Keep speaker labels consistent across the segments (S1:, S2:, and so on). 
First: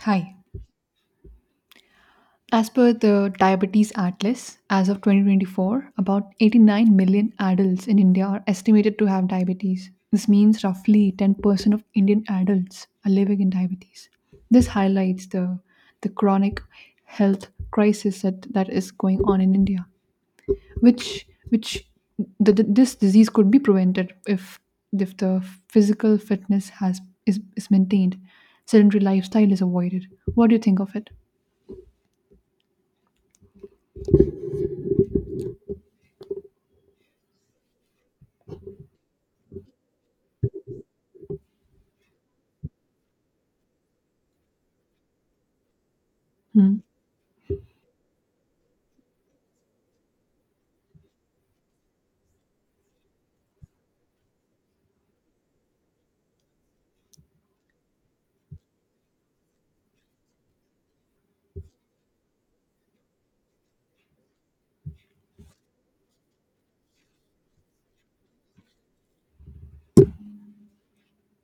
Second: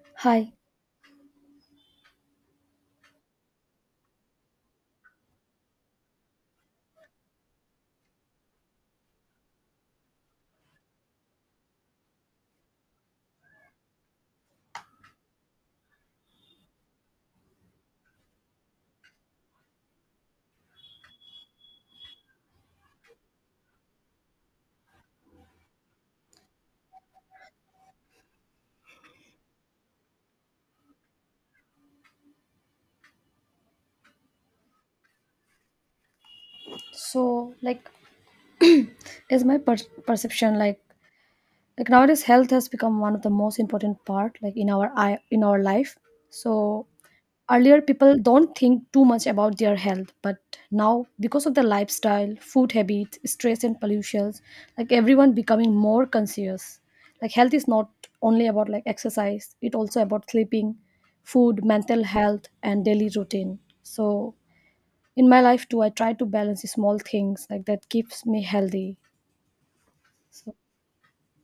S1: Hi.
S2: Hi.
S1: As per the Diabetes Atlas, as of 2024, about 89 million adults in India are estimated to have diabetes. This means roughly 10% of Indian adults are living in diabetes. This highlights the chronic health crisis that, that is going on in India, which the- this disease could be prevented if the physical fitness has, is maintained, sedentary lifestyle is avoided. What do you think of it?
S2: So, like, is my perception like nowadays health has become one of the most important part like in our I in our life. So
S1: Hmm.
S2: earlier people don't think too much about their health, but now because of the lifestyle, food habits, stress and pollutions, like everyone becoming more conscious. Like health is not only about like exercise; it also about sleeping, food, mental health, and daily routine. In my life too, I try to balance the small things like that keeps me healthy. So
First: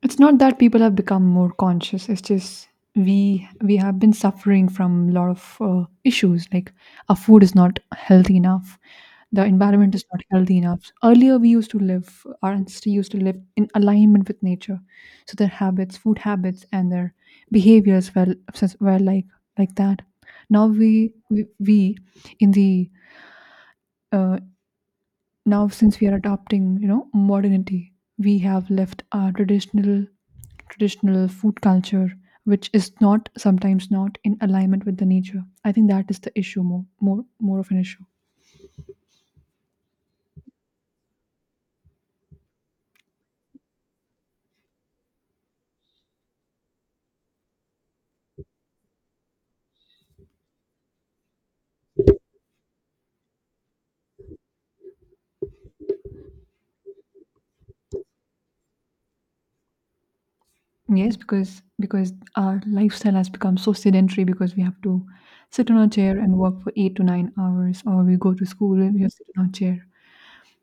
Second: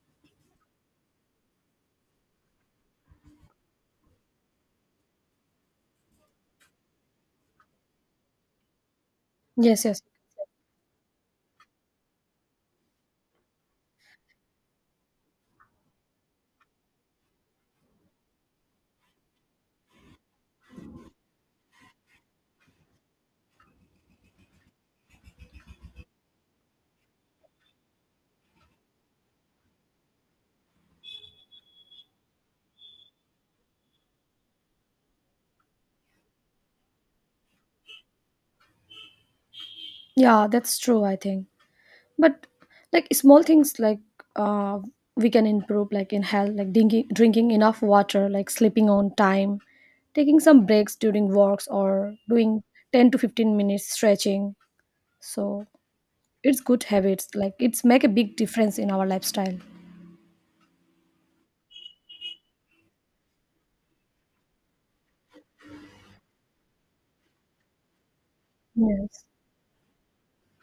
S1: It's not that people have become more conscious. It's just we have been suffering from a lot of issues. Like our food is not healthy enough. The
S2: yes,
S1: environment
S2: yes,
S1: is not healthy enough. Earlier, we used to live. Our ancestors used to live in alignment with nature, so their habits, food habits, and their behaviors were like that. Now we in the uh, now since we are adopting, you know, modernity, we have left our traditional food culture, which is not sometimes not in alignment with the nature. I think that is the issue, more of an issue.
S2: yeah, that's true. I think, but like small things like uh, we can improve like in health, like drinking enough water, like sleeping on time, taking some breaks during walks, or doing 10 to 15 minutes stretching. So it's good habits. Like it's make a big difference in our lifestyle.
S1: Yes, because our lifestyle has become so sedentary because we have to sit on a chair and work for 8 to 9 hours, or we go to school and we have to
S2: Yes.
S1: sit on a chair.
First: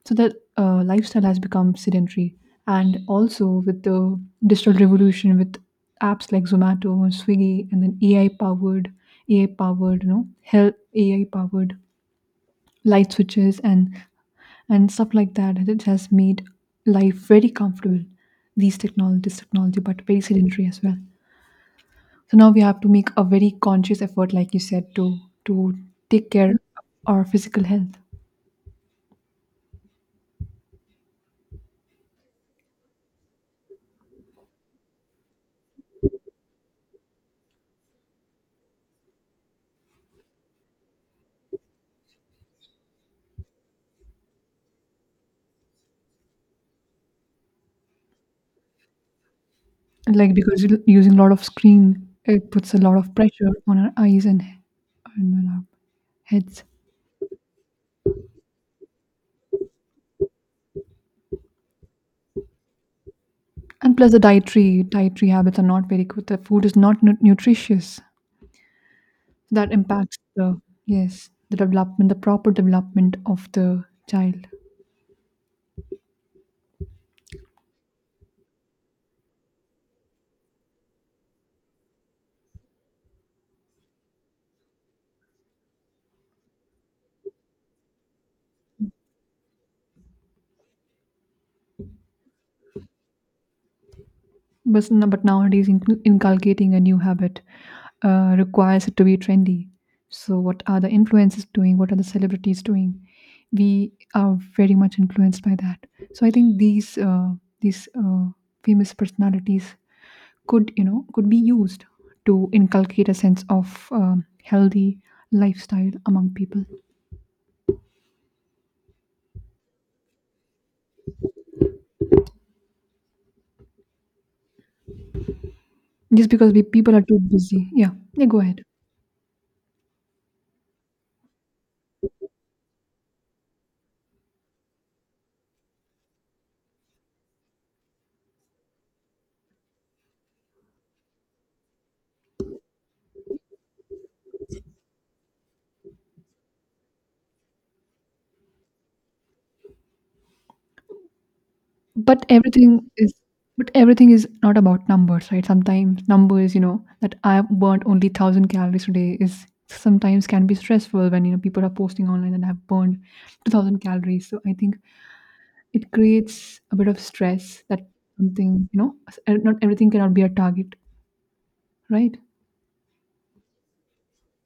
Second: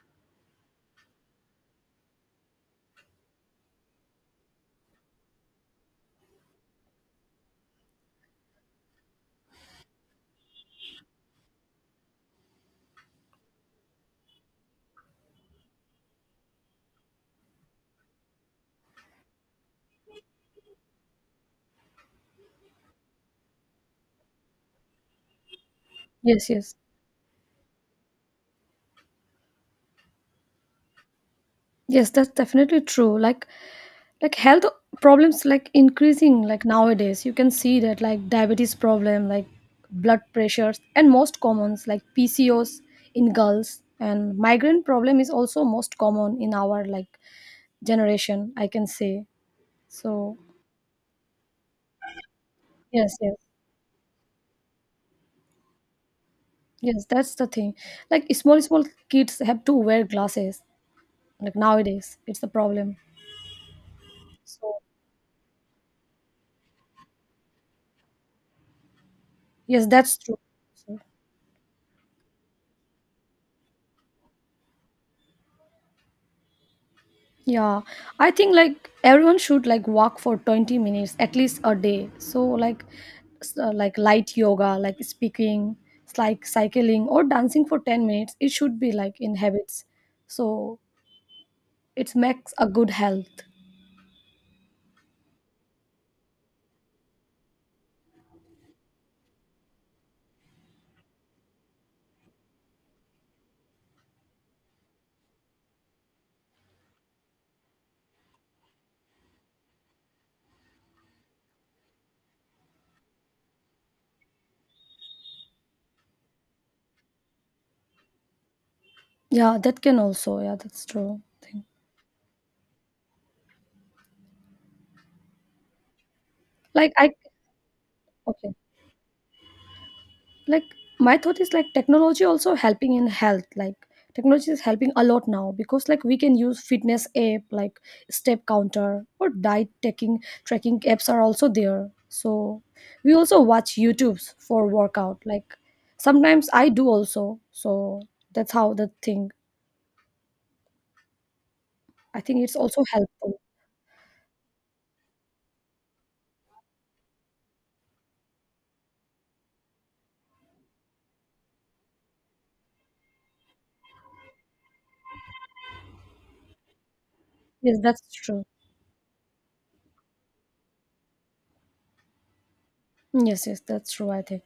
S1: So that lifestyle has become sedentary, and also with the digital revolution, with apps like Zomato, Swiggy, and then ai powered you know, health, ai powered light switches and stuff like that. It has made life very comfortable, these technology this technology, but very sedentary as well. So now we have to make a very conscious effort, like you said, to to take
S2: Yes,
S1: care
S2: yes.
S1: of our physical health.
S2: Yes, that's definitely true. Like health problems like increasing like nowadays you can see that like diabetes problem like blood pressures and most commons like pcos in girls and migraine problem is also most common in our like generation, I can say. So
S1: Like because you're using a lot of screen, it puts a lot of
S2: yes, yes,
S1: pressure on our eyes and on our heads.
S2: yes, that's the thing. Like small kids have to wear glasses like nowadays it's the problem.
S1: And plus, the
S2: So
S1: dietary habits are not very good. The food is not nutritious. That
S2: yes, that's
S1: impacts
S2: true.
S1: the,
S2: So,
S1: yes, the development, the proper development of the child.
S2: yeah, I think like everyone should like walk for 20 minutes at least a day. So like like light yoga, like speaking, like cycling or dancing for 10 minutes, it should be like in habits. So it makes a good health.
S1: But nowadays, inculcating a new habit requires it to be trendy. So, what are the influencers doing? What are the celebrities doing? We are very much influenced by that. So, I think these famous personalities could, you know, could be used to inculcate a sense of healthy lifestyle among people.
S2: Yeah, that can also. Yeah, that's true. Thing.
S1: Just because we
S2: Like
S1: people are
S2: I
S1: too busy. Yeah, yeah. Go
S2: okay.
S1: ahead.
S2: Like my thought is like technology also helping in health, like technology is helping a lot now because like we can use fitness app like step counter or diet taking tracking apps are also there. So we also watch youtubes for workout, like sometimes I do also. So that's how the thing. I
S1: But
S2: think it's also
S1: everything is
S2: helpful.
S1: but everything is not about numbers, right? Sometimes numbers, you know, that I've burned only 1,000 calories today is sometimes can be stressful when, you know, people are posting online that I've burned 2,000 calories. So I think it creates a bit of stress
S2: Yes,
S1: that
S2: that's true.
S1: something, you know, not everything cannot be a target, right?
S2: Yes, yes, that's true, I think.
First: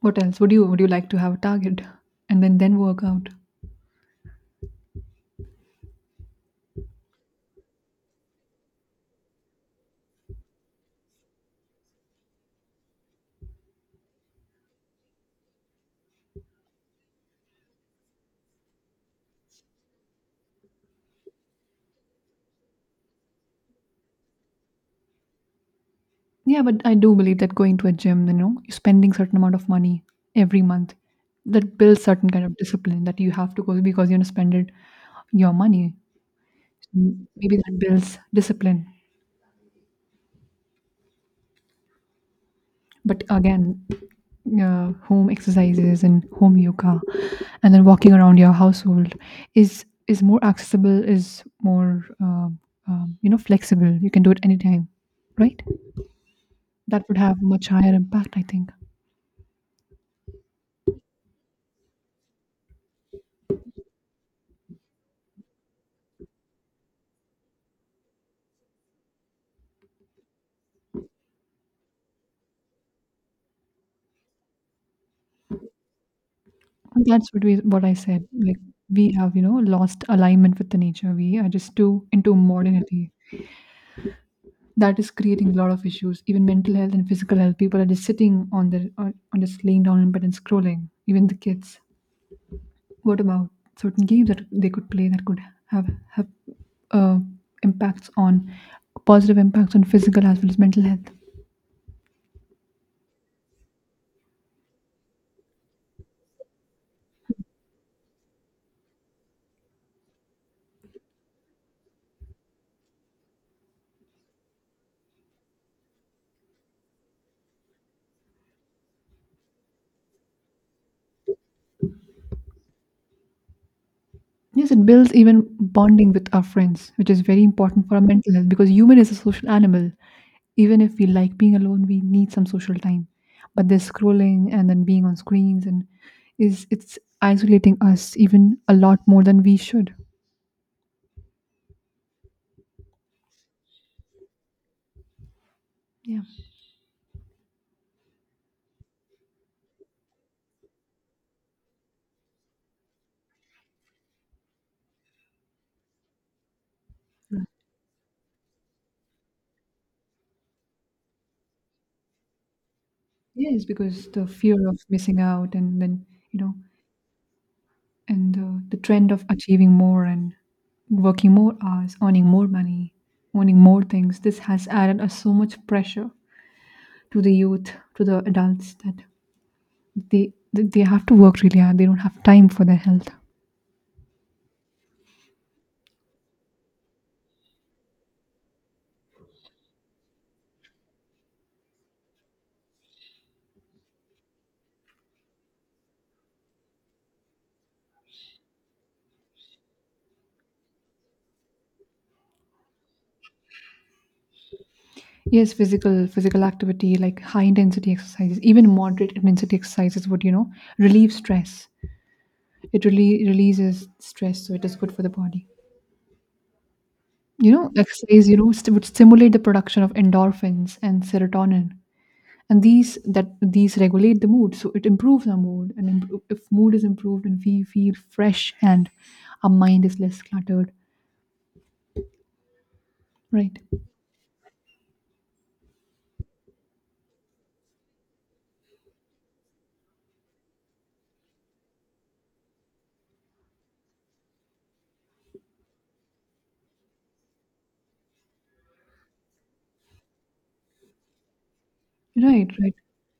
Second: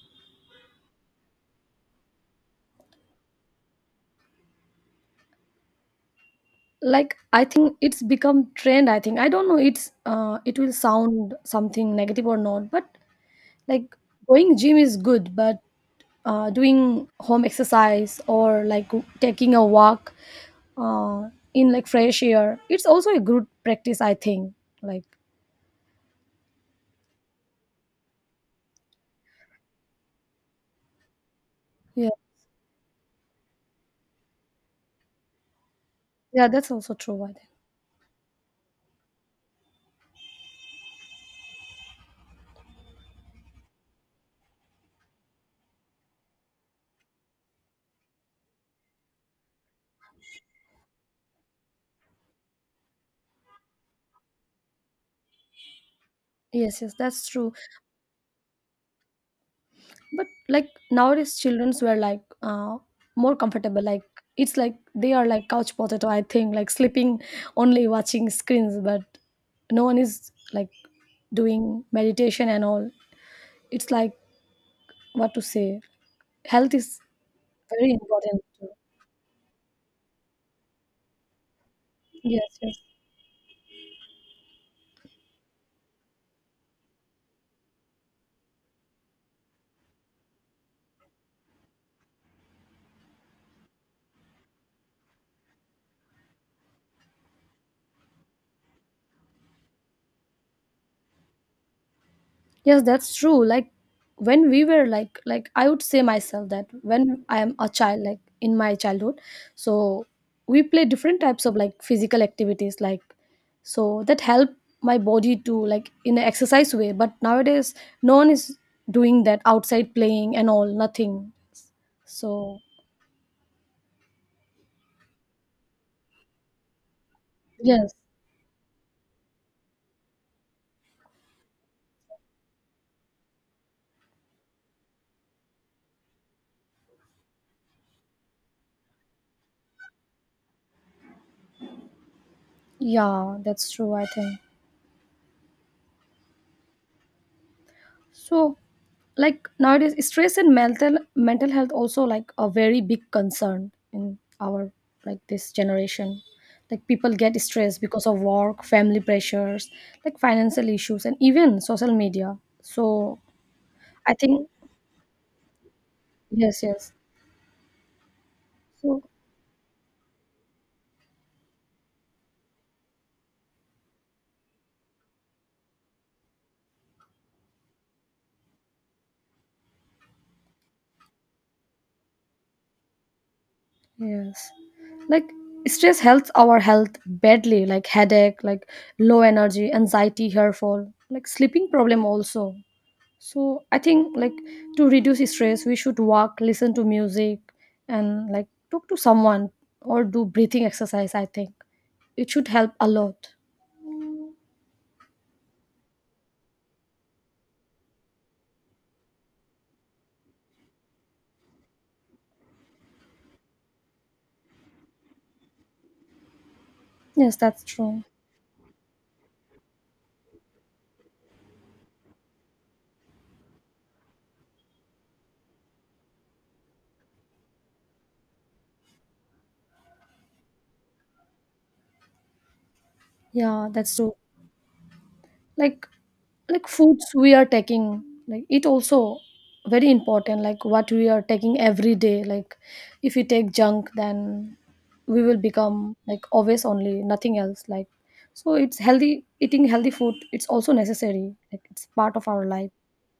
S1: What else? Would you like to have a target and then work out?
S2: Like I think it's become trend. I think I don't know, it's it will sound something negative or not, but like going gym is good but doing home exercise or like taking a walk in like fresh air, it's also a good practice, I think. Like
S1: Yeah, but I do believe that going to a gym, you know, you're spending certain amount of money every month, that builds
S2: yeah,
S1: certain kind of discipline that you have to go because you're gonna spend it your money.
S2: yeah that's also true,
S1: Mm,
S2: I think.
S1: maybe that builds discipline. But again, home exercises and home yoga, and then walking around your household is, more accessible, is more you know, flexible. You can do it anytime, right?
S2: Yes, yes,
S1: That would
S2: that's
S1: have
S2: true.
S1: much higher impact, I think.
S2: But like nowadays childrens were like more comfortable, like it's like they are like couch potato I think, like sleeping only watching screens but no one is like doing meditation and all, it's like what to say, health is
S1: That's what we what
S2: very
S1: I said.
S2: important
S1: Like
S2: too.
S1: we have, you know, lost alignment with the nature. We are just too into
S2: Yes, yes,
S1: modernity. That is creating a lot of issues, even mental health and physical health. People are just sitting on on just laying down in bed and scrolling. Even the kids. What about certain games that they could play that could have have uh, impacts on, positive impacts on, physical as well as mental health?
S2: yes, that's true. Like when we were like I would say myself that when I am a child, like in my childhood, so we play different types of like physical activities, like so that help my body to like in an exercise way, but nowadays no one is doing that outside playing and all nothing. So
S1: Yes, it builds even bonding with our friends, which is very important
S2: yes,
S1: for our mental health because human is a social animal. Even if we like being alone, we need some social time. But this scrolling and then being on screens and is it's isolating us even a lot more than we should.
S2: yeah, that's true, I think.
S1: Yeah.
S2: So, like nowadays, stress and mental health also like a very big concern in our like this generation. Like people get stressed because of work, family pressures, like financial issues, and even social media. So
S1: Yes, because
S2: I
S1: the
S2: think
S1: fear of missing out, and then you know,
S2: yes, yes.
S1: and the
S2: So
S1: trend of achieving more and working more hours, earning more money, owning more things. This has added us so much pressure to the youth, to the adults, that they have to work really hard. They don't have time for their health.
S2: yes, like stress helps our health badly, like headache, like low energy, anxiety, hair fall, like sleeping problem also. So I think like to reduce stress, we should walk, listen to music, and like talk to someone or do breathing exercise. I think it should help a lot.
S1: Yes, physical activity, like high intensity exercises, even moderate intensity exercises, would, you know, relieve stress. It really releases stress, so it is good for the body.
S2: Yes,
S1: You
S2: that's
S1: know,
S2: true.
S1: exercise, you know, would stimulate the production of endorphins and serotonin, and these regulate the mood, so it improves our mood. And improve, if mood is improved, and we feel fresh, and our mind is less cluttered, right?
S2: Yeah, that's true. Like like foods we are taking, like it also very important. Like what we are taking every day. Like if we take junk, then we will become like always only nothing else. Like so, it's healthy eating healthy food. It's also necessary. Like it's part of our
S1: Right,
S2: life.
S1: right.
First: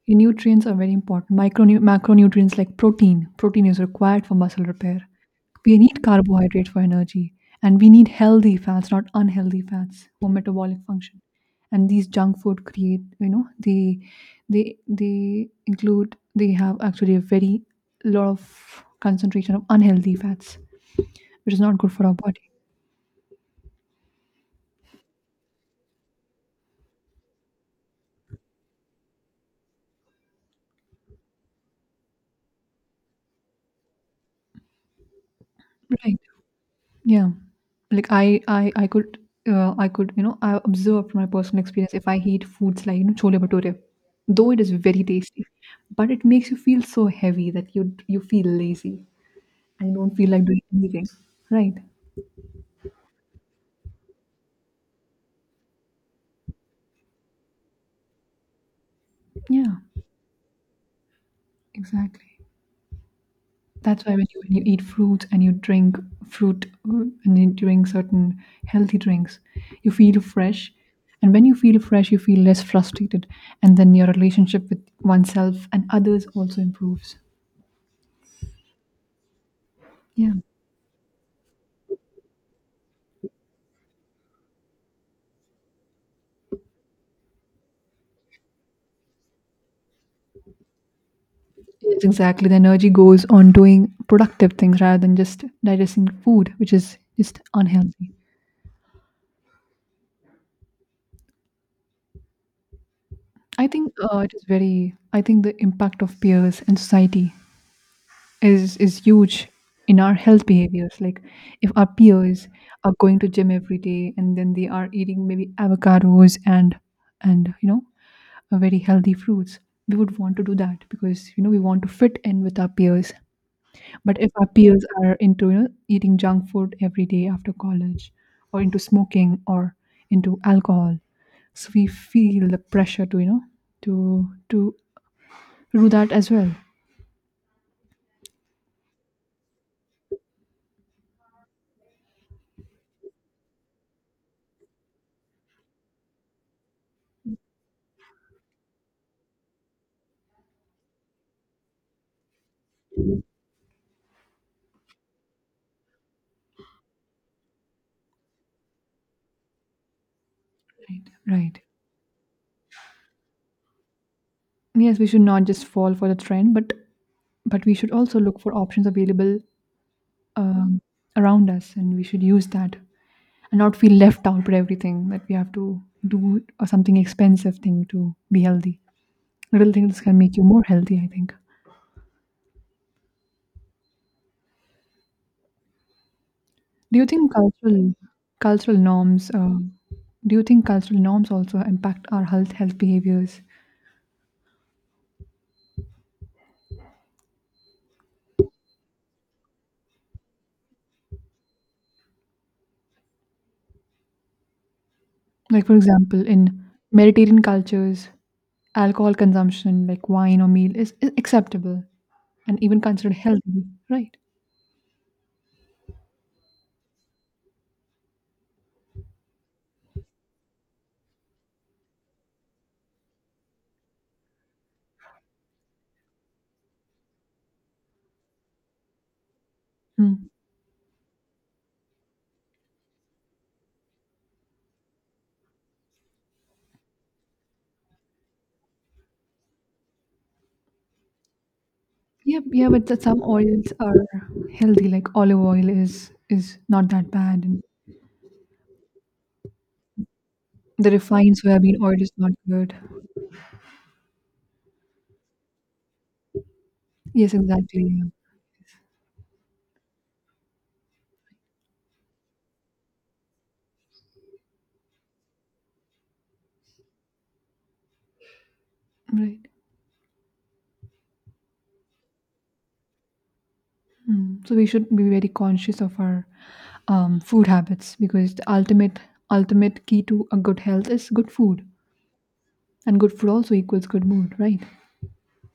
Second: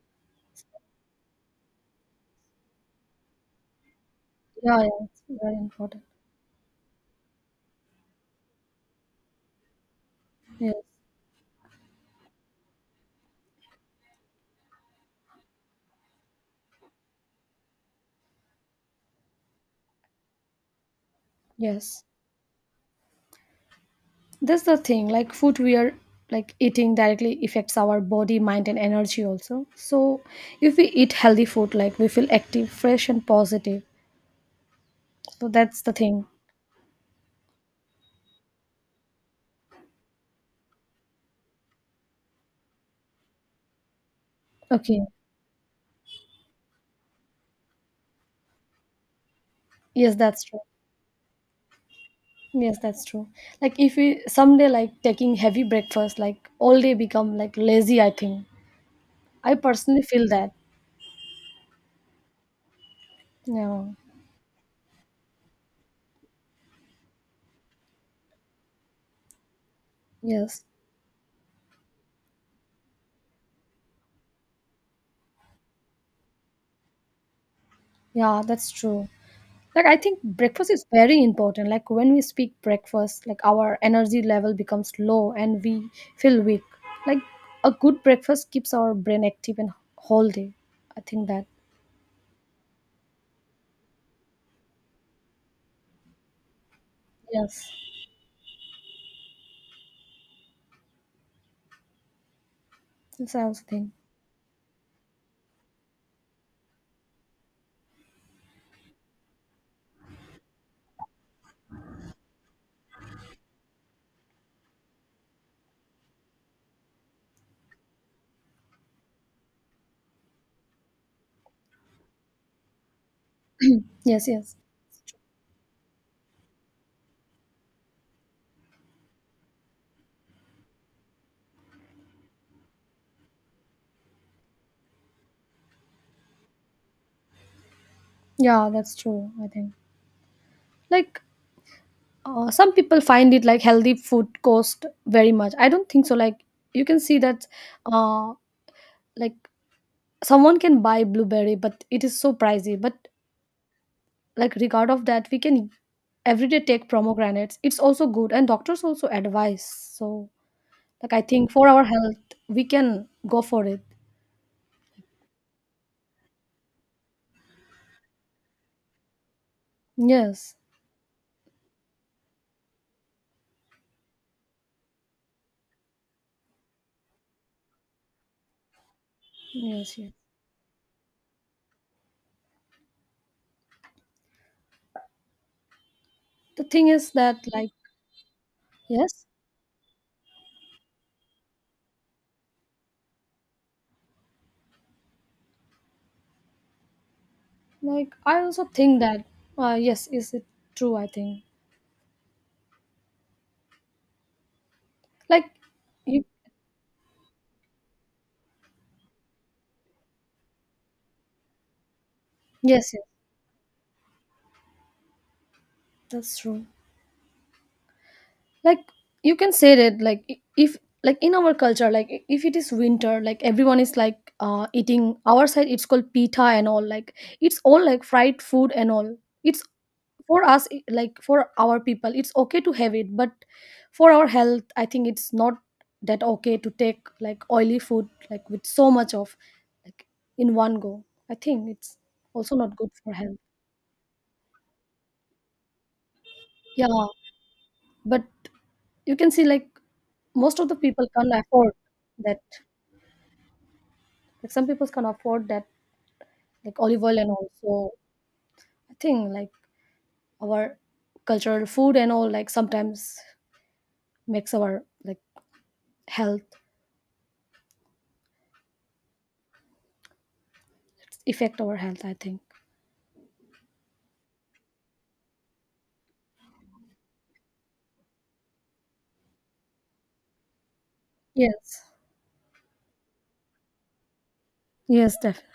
S1: Yeah, nutrients are very important. Micronu macronutrients like protein. Protein is required for muscle
S2: Yeah, yeah,
S1: repair.
S2: it's very
S1: We
S2: important.
S1: need carbohydrate for energy, and we need healthy fats, not unhealthy fats, for
S2: Yes,
S1: metabolic function. And these junk food create, you know, they include, they have actually a very lot of concentration of unhealthy fats, which is not good
S2: yes.
S1: for our body.
S2: That's the thing. Like footwear, like eating directly affects our body, mind, and energy also. So if we eat healthy food, like we feel active, fresh, and positive. So that's the
S1: Right.
S2: thing.
S1: Yeah. Like I could I could, you know, I observed from my personal experience, if I eat foods like, you know, chole bhature, though it is
S2: Okay.
S1: very tasty, but it makes you feel so heavy that you feel lazy and you
S2: Yes,
S1: don't feel
S2: that's
S1: like
S2: true.
S1: doing anything. Right.
S2: Yes, that's true. Like if we someday like taking heavy breakfast, like all day become like lazy. I think I
S1: Yeah,
S2: personally feel that.
S1: exactly.
S2: Yeah.
S1: That's why when you eat fruits and you drink fruit and you drink certain healthy drinks, you feel
S2: Yes.
S1: fresh. And when you feel fresh, you feel less frustrated. And then your relationship with oneself and others also improves.
S2: Yeah, that's true. Like I think
S1: Yeah.
S2: breakfast is very important, like when we speak breakfast, like our energy level becomes low and we feel weak. Like a good breakfast keeps our brain active and whole day, I think that.
S1: Yes, exactly. The energy goes on doing productive things rather than just digesting food, which is just
S2: Yes,
S1: unhealthy.
S2: that's I also
S1: I
S2: think.
S1: think it is very. I think the impact of peers and society is, huge in our health behaviors. Like if our peers are going to gym every day and then they are eating maybe avocados and, you know, very healthy fruits, we would want to do that because, you know, we want to fit in with our peers. But
S2: Yes,
S1: if our
S2: yes,
S1: peers are into, you know, eating junk food every day after college, or into smoking, or into alcohol, so we feel the pressure to, you know, to do that as well.
S2: yeah, that's true, I think. Like some people find it like healthy food cost very much. I don't think so. Like you can see that uh like someone can buy blueberry but it is so pricey, but like regard of that we can every day take pomegranates, it's also good and doctors also advise. So
S1: Right.
S2: like I think
S1: Right.
S2: for our health we can go for it.
S1: Yes, we should not just fall for the trend, but we should also look for options available
S2: Yes,
S1: um, around us, and we should use that and not feel left out with everything that we have to do, or something expensive thing to be healthy. Little
S2: yes,
S1: things
S2: yes,
S1: can make you more healthy, I think.
S2: the thing
S1: Do you
S2: is
S1: think
S2: that like
S1: cultural cultural
S2: yes,
S1: norms? Do you think cultural norms also impact our health behaviors?
S2: like I also think that yes, is it true, I think. Like
S1: Like for
S2: you,
S1: example, in Mediterranean cultures, alcohol consumption, like wine or meal, is, acceptable and even
S2: yes yes,
S1: considered healthy, right?
S2: that's true. Like you can say that like if like in our culture like if it is winter, like everyone is like eating our side it's called pita and all, like it's all like fried food and all, it's
S1: Mm.
S2: for us, like for our people it's okay to have it, but for our health I think it's not that okay to take like oily food like with so much of like in one go, I think it's
S1: Yeah,
S2: also
S1: yeah,
S2: not
S1: but
S2: good
S1: that
S2: for
S1: some
S2: health.
S1: oils are healthy. Like olive oil is,
S2: Yeah,
S1: not that bad, and
S2: but you can see like most of the
S1: the
S2: people can't
S1: refined
S2: afford
S1: soybean oil is not
S2: that.
S1: good.
S2: Like some people can afford that, like olive oil and
S1: Yes,
S2: all.
S1: exactly.
S2: So
S1: Yeah.
S2: I think like our cultural food and all like sometimes makes our like health
S1: Right.
S2: affect our health. I think.
S1: Mm, so we should be very conscious of our food habits, because the ultimate key to a good health is good food,
S2: Yes.
S1: and good food also equals good mood, right?
S2: Yes, definitely.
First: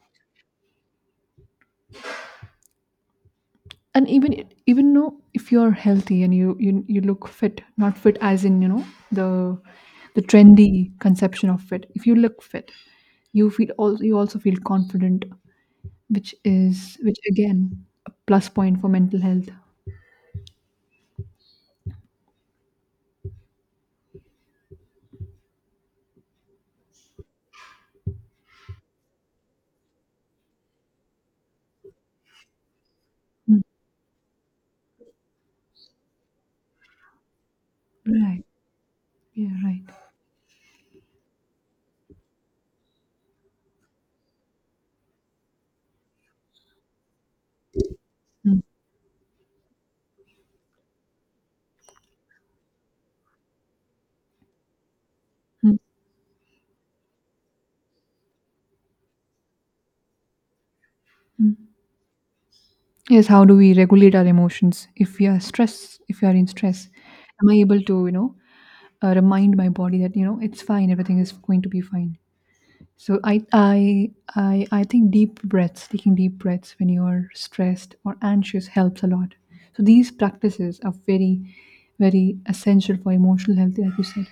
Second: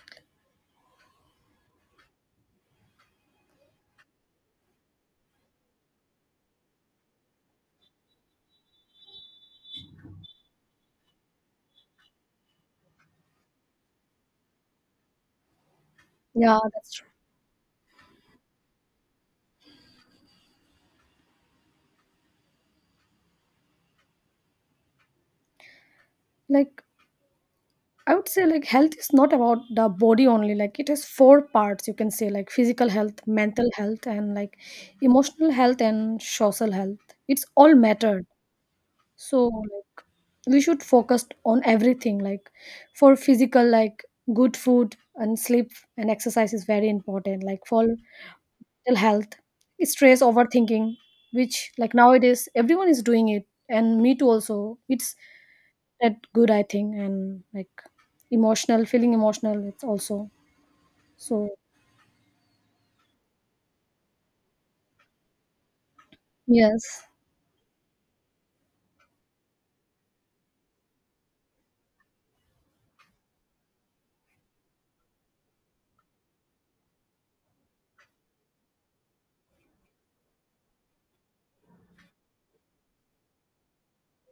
S1: And even though, if you're healthy and you look fit, not fit as in, you know, the the trendy conception of fit. If you look fit, you feel, also you also feel confident, which
S2: Yeah, that's
S1: is,
S2: true.
S1: which again, a plus point for mental health.
S2: Like I would say like health is not about the body only. Like it has four parts you can say, like physical health,
S1: Mm,
S2: mental health and like emotional health and social health. It's all matter.
S1: right.
S2: So
S1: Yeah. Right.
S2: like we should focus on everything, like for physical like good food and sleep and exercise is very important. Like for
S1: Mm.
S2: mental health, stress overthinking, which like nowadays everyone is doing it and me too also, it's
S1: Mm.
S2: that good I think. And like emotional feeling emotional, it's also so
S1: Yes, how do we regulate our emotions if we are stressed, if we are in stress?
S2: yes,
S1: Am I able to, you know, remind my body that, you know, it's fine, everything is going to be fine. So I think deep breaths, taking deep breaths when you're stressed or anxious, helps a lot. So these practices are very, very essential for emotional health, like you said.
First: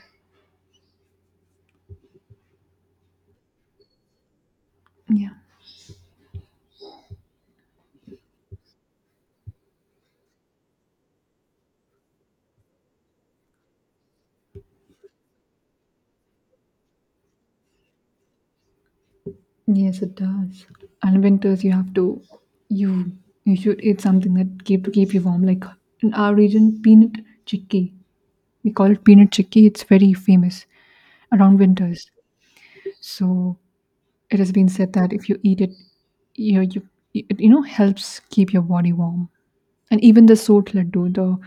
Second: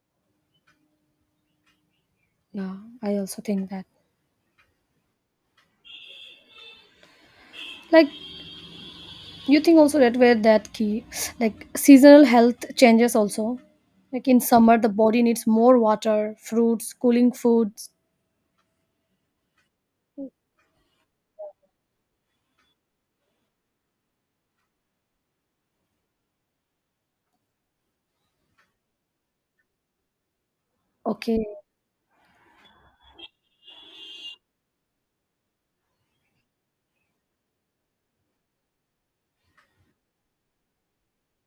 S2: yeah, I also think that
S1: Yeah.
S2: like you think also that where that key, like seasonal health changes also like in summer the body needs more water, fruits, cooling foods.
S1: Yes, it does. And winters, you have to, you you should eat something that keep you warm. Like in our region, peanut chickpea. We call it peanut chickpea. It's very famous
S2: Okay.
S1: around winters. So it has been said that if you eat it, you it you know helps keep your body warm. And even the sort laddu, the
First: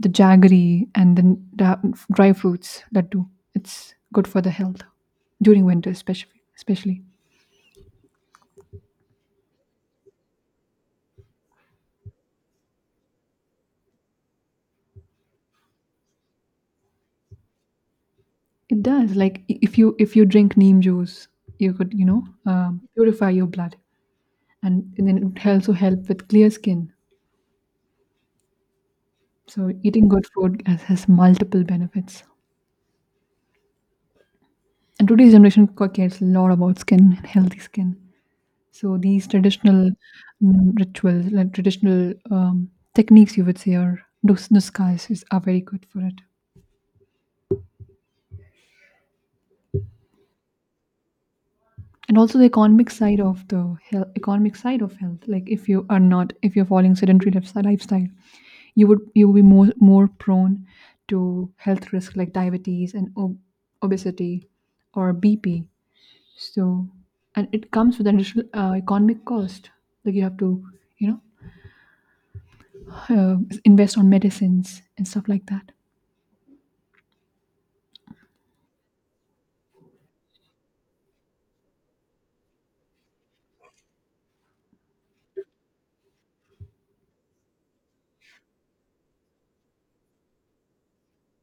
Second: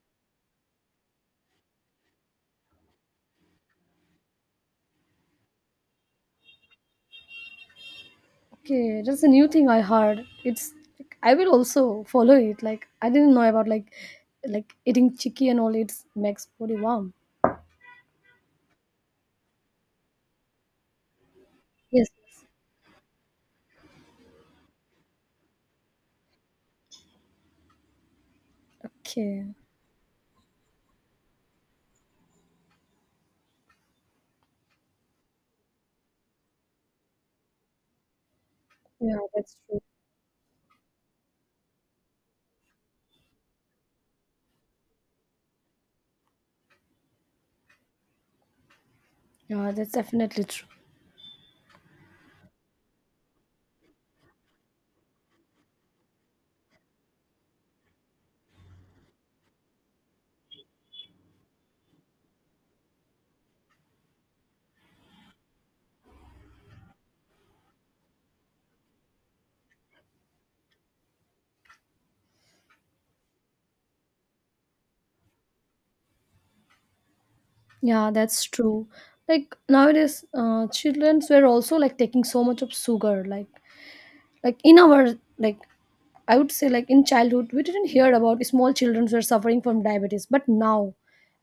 S1: jaggery and the dry fruits laddu, it's good for the health during winter, especially. Especially,
S2: Okay, that's a new thing I heard. It's like, I will also follow it, like I didn't know about like eating chicky and all it makes body warm.
S1: it does. Like, if you, drink neem juice, you could, you
S2: Yes,
S1: know,
S2: yes.
S1: purify your blood, and, then it would also help with clear skin.
S2: Okay.
S1: So eating good food has multiple benefits. And today's generation cares a lot about skin and healthy skin. So
S2: Yeah,
S1: these
S2: that's true.
S1: traditional rituals, like traditional techniques, you would say, are nuskhas are very good for it.
S2: Yeah, that's definitely true.
S1: And also the economic side of the health, economic side of health. Like if you are not, if you're following sedentary lifestyle, you will be more prone to health risk like diabetes and obesity or BP. So, and it comes with an additional economic cost. Like you have to, you know, invest on medicines and stuff like that.
S2: Yeah, that's true. Like nowadays children were also like taking so much of sugar, like in our like I would say like in childhood we didn't hear about small children who are suffering from diabetes, but now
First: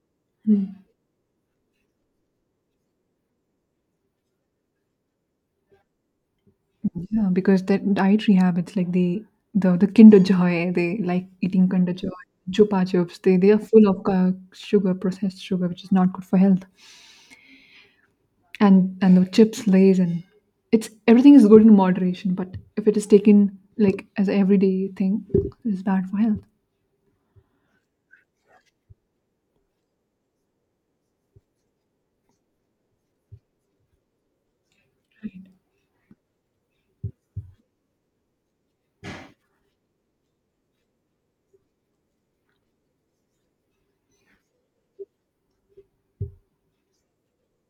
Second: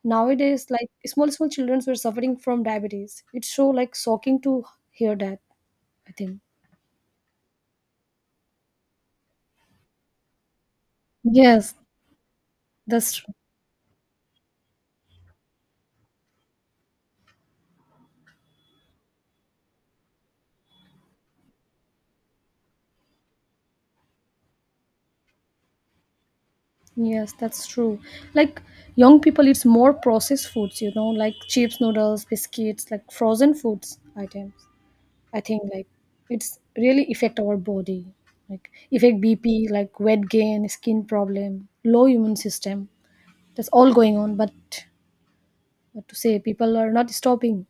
S2: nowadays like small children who are suffering from diabetes. It's so like shocking to hear that, I think.
S1: Yeah, because their dietary habits, like the Kinder Joy, they like eating
S2: Yes,
S1: Kinder Joy, Chupa
S2: that's
S1: Chups.
S2: true.
S1: They are full of sugar, processed sugar, which is not good for health. And the chips, Lays, and it's everything is good in moderation. But if it is taken like as a everyday thing, it's bad for health.
S2: Yes, that's true. Like young people eats more processed foods, you know, like chips, noodles, biscuits, like frozen foods items. I think like it's really affect our body. Like affect BP, like weight gain, skin problem, low immune system. That's all going on, but what to say? People are not stopping.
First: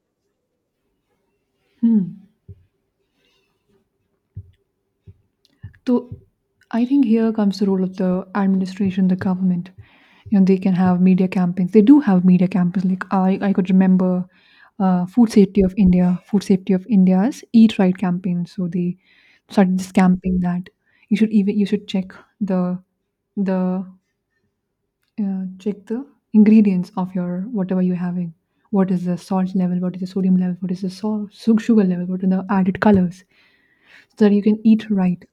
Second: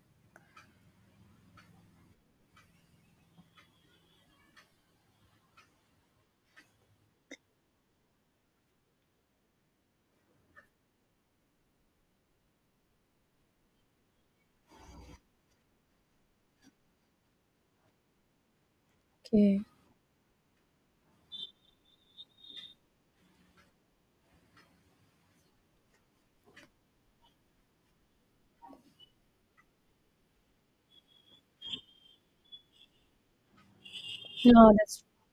S1: So I think here comes the role of the administration, the government. You know, they can have media campaigns. They do have media campaigns. Like I could remember Food Safety of India, Food Safety of India's Eat Right campaign. So they
S2: Okay.
S1: started this campaign that you should check the the check the ingredients of your whatever you're having. What is the salt level? What is the sodium level? What is the salt, sugar level? What are the added colors? So that you can
S2: No,
S1: eat
S2: that's
S1: right.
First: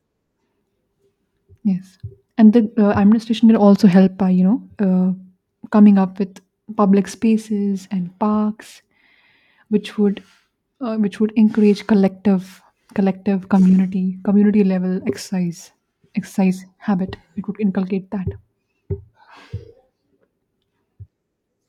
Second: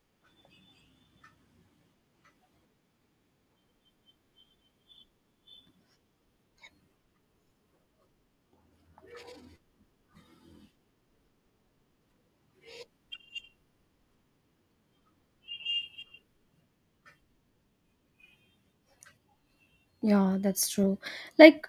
S1: Yes, and the administration can also help by coming up with public spaces and parks, which would which would encourage collective community level exercise habit. It would inculcate that.
S2: yeah, that's true. Like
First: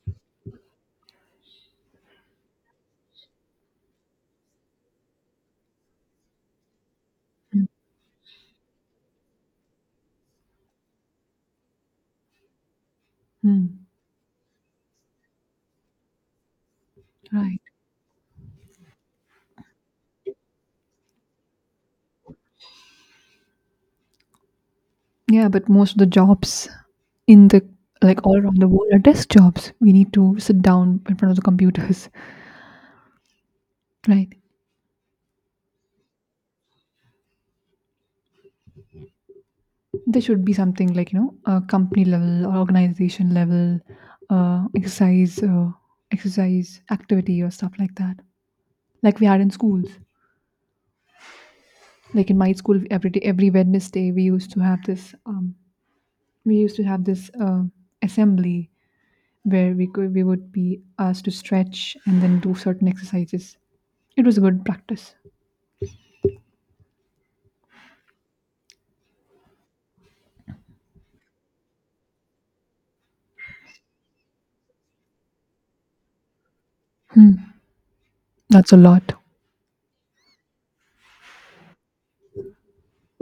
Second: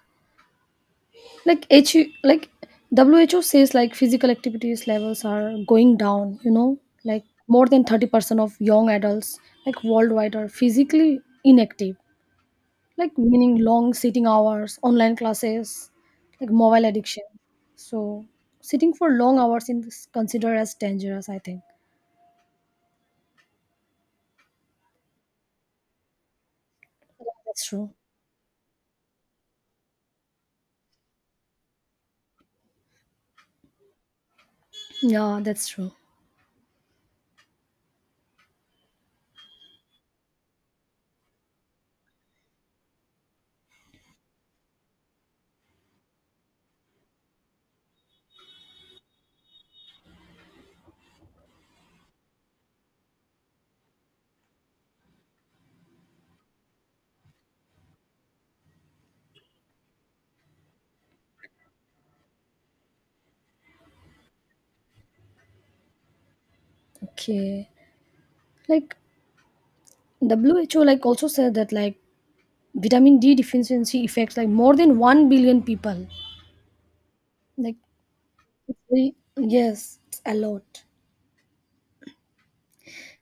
S2: like H like WHO says like physical activities levels are going down, you know? Like more than 30% of young adults like worldwide are physically inactive. Like meaning
S1: Hmm.
S2: long sitting hours, online classes, like mobile addiction.
S1: Right.
S2: So sitting for long hours in this considered as dangerous, I think.
S1: Yeah, but most of the jobs
S2: Yeah,
S1: in
S2: that's
S1: the
S2: true.
S1: like all around the world are desk jobs. We need to sit down in front of the computers, right?
S2: Yeah, that's true.
S1: There should be something like company level or organization level exercise exercise activity or stuff like that, like we had in schools. Like in my school every day, every Wednesday we used to have this we used to have this uh, assembly where we would be asked to stretch and then do certain exercises. It was a good practice.
S2: Okay. Like WHO like also said that like vitamin D deficiency affects like more than 1 billion people. Like
S1: That's a
S2: it's
S1: lot.
S2: very, yes, it's a lot.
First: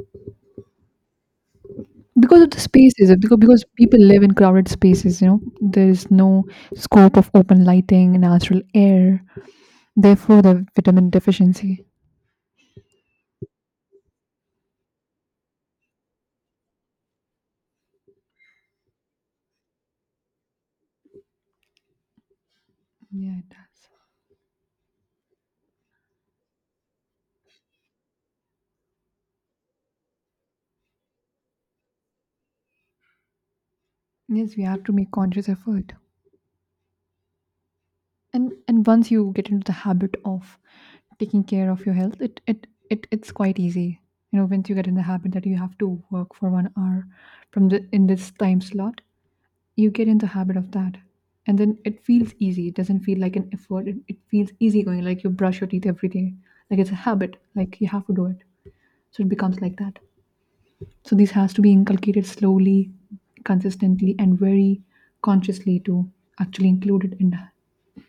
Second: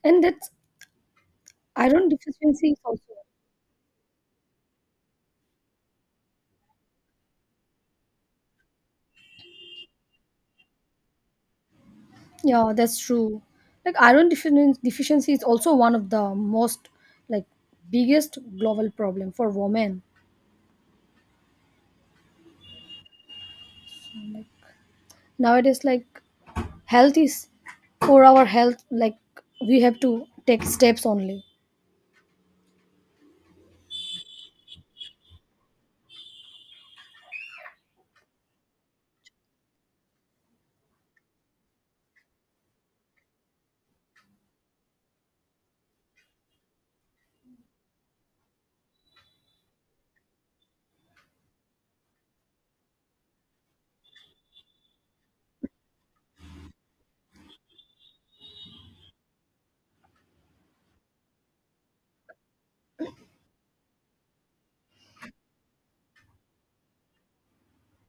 S2: And that's iron
S1: Because of the
S2: deficiency is
S1: spaces,
S2: also
S1: because people live in crowded spaces, you know, there is no scope of open lighting, natural air, therefore the vitamin deficiency.
S2: yeah, that's true. Like deficiency is also one of the most like biggest global problem for women.
S1: Yeah, it does.
S2: Nowadays like health is for our health like we have to take steps only.
S1: Yes, we have to make conscious effort. And once you get into the habit of taking care of your health, it's quite easy. You know, once you get in the habit that you have to work for 1 hour from the in this time slot, you get in the habit of that, and then it feels easy. It doesn't feel like an effort. It feels easy going, like you brush your teeth every day. Like it's a habit, like you have to do it. So it becomes like that. So this has to be inculcated slowly, consistently, and very consciously to actually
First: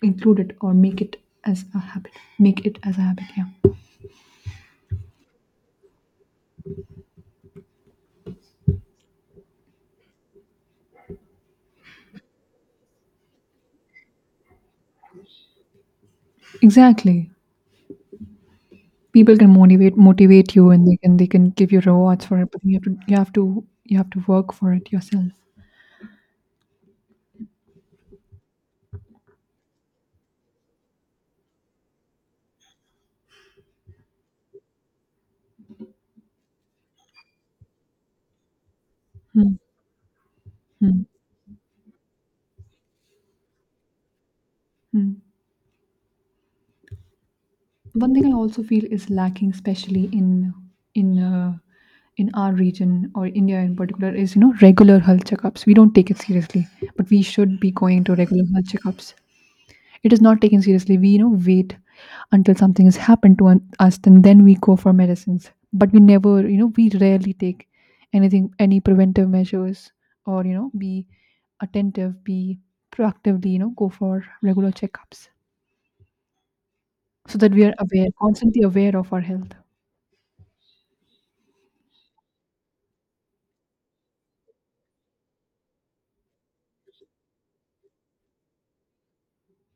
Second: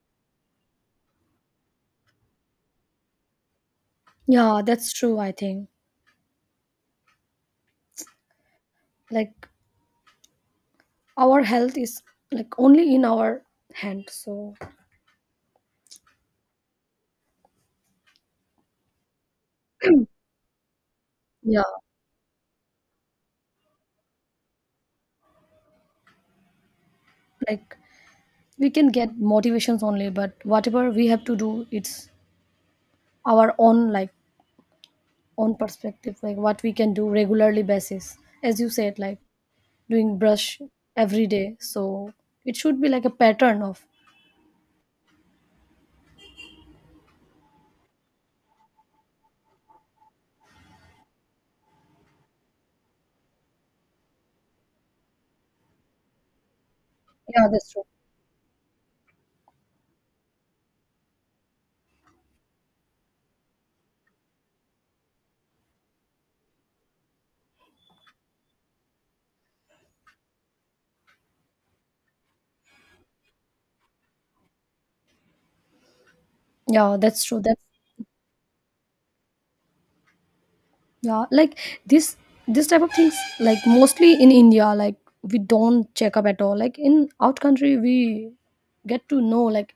S1: include it or make it as a habit, make it as a habit, yeah.
S2: Yeah, that's true I think. Like our health is like only in our hand. So
S1: Exactly. People can motivate you, and they can
S2: yeah,
S1: give you rewards for it, but you have to work for it yourself.
S2: like we can get motivations only, but whatever we have to do it's our own, like own perspective, like what we can do regularly basis, as you said, like
S1: Hmm,
S2: doing brush
S1: hmm,
S2: every day, so it should be like a pattern of
S1: hmm. One thing I also feel is lacking especially in in our region, or India in particular, is you know regular health checkups. We don't take it seriously, but we
S2: yeah
S1: should
S2: that's
S1: be
S2: true,
S1: going to regular health checkups. It is not taken seriously. We, you know, wait until something has happened to us, and then we go for medicines. But we never, you know, we rarely take anything, any preventive measures, or you know, be attentive, be proactively, you know, go for regular checkups,
S2: yeah, that's
S1: so
S2: true,
S1: that
S2: that's
S1: we are aware, constantly aware of our health.
S2: yeah, like this this type of things like mostly in India like we don't check up at all. Like in out country we get to know like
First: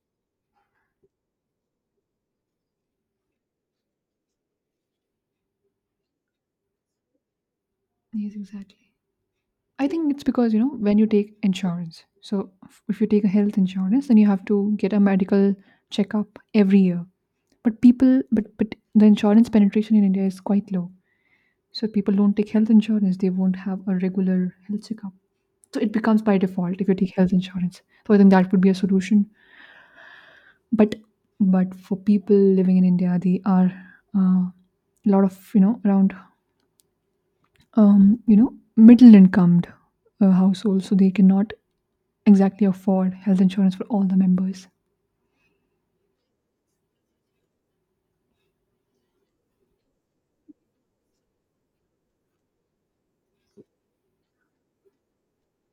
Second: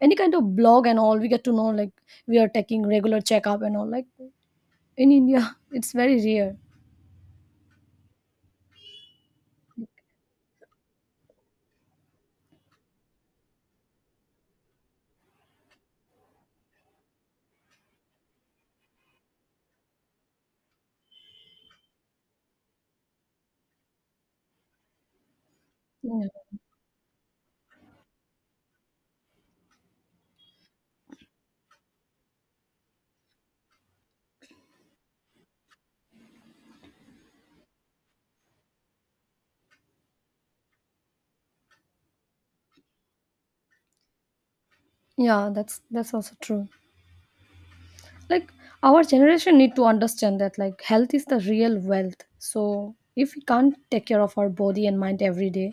S2: any kind of blog and all we get to know like we are taking regular checkup and all like in India it's very rare.
S1: Yes, exactly. I think it's because, you know, when you take insurance, so if you take a health insurance, then you have to get a medical checkup every year. But but the insurance penetration in India is quite low. So people don't take health insurance; they won't have a regular health checkup. So it becomes
S2: Yeah,
S1: by default if you take health insurance. So I think that would be a solution. But but for people living in India, they are uh, a lot of you know around you know middle incomed households, so they cannot exactly afford health insurance for all the members.
S2: yeah that's also true. Like our generation need to understand that like health is the real wealth, so if we can't take care of our body and mind every day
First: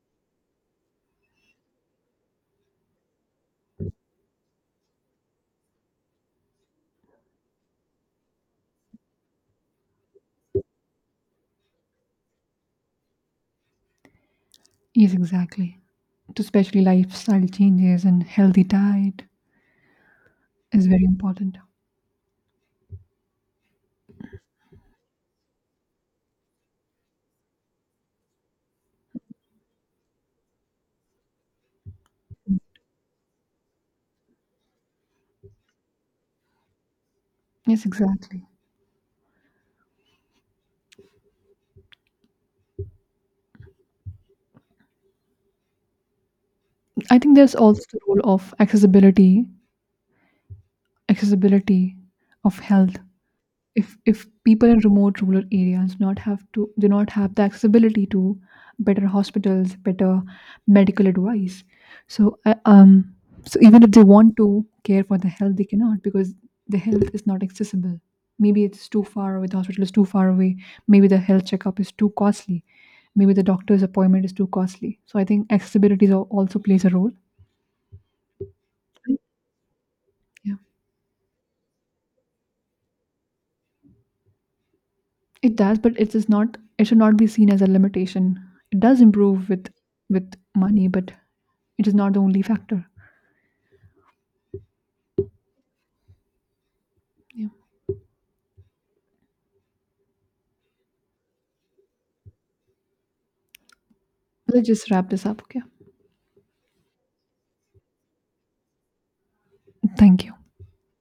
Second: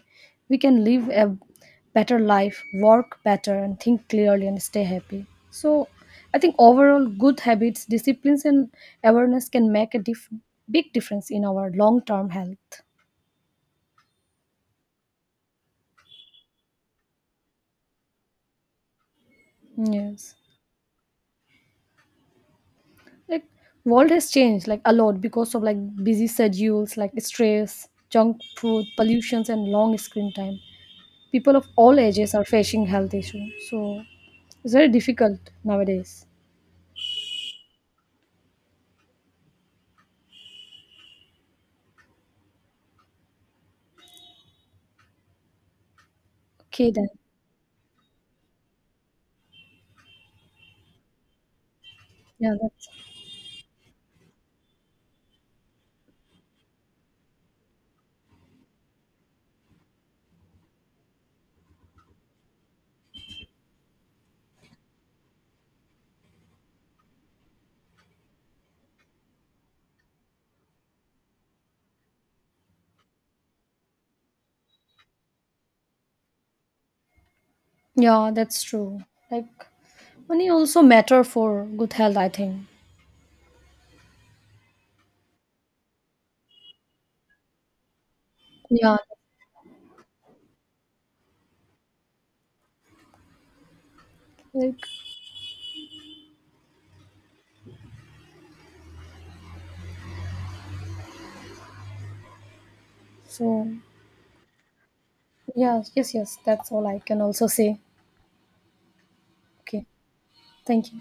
S2: we can live a better life, work better and think clearly and stay happy. So I think overall good habits, disciplines and awareness can make a big difference in our long term health.
S1: Yes, exactly. To especially lifestyle changes and healthy diet
S2: Yes,
S1: is very important.
S2: like world has changed like a lot because of like busy schedules, like stress, junk food, pollutions and long screen time, people of all ages are facing health issues. So it's very difficult nowadays.
S1: Yes, exactly.
S2: Okay then.
S1: I think there's also the role of accessibility
S2: Yeah,
S1: of
S2: that's
S1: health. If people in remote rural areas not have the accessibility to better hospitals, better medical advice, so so even if they want to care for the health, they cannot because the health is not accessible. Maybe it's too far away, the hospital is too far away. Maybe the health checkup is too costly. Maybe the doctor's appointment is too costly. So I think accessibility also plays a role.
S2: yeah, that's true. Like money
S1: Yeah.
S2: also matter for good health, I think.
S1: It does, but it is not. It should not be seen as a limitation. It
S2: Yeah.
S1: does improve with money, but it is not the only factor.
S2: Like
S1: Yeah.
S2: so
S1: Let's just wrap this up. Okay.
S2: yeah, yes, yes, that's all I can also say. Okay.
S1: Thank you.
S2: Thank you.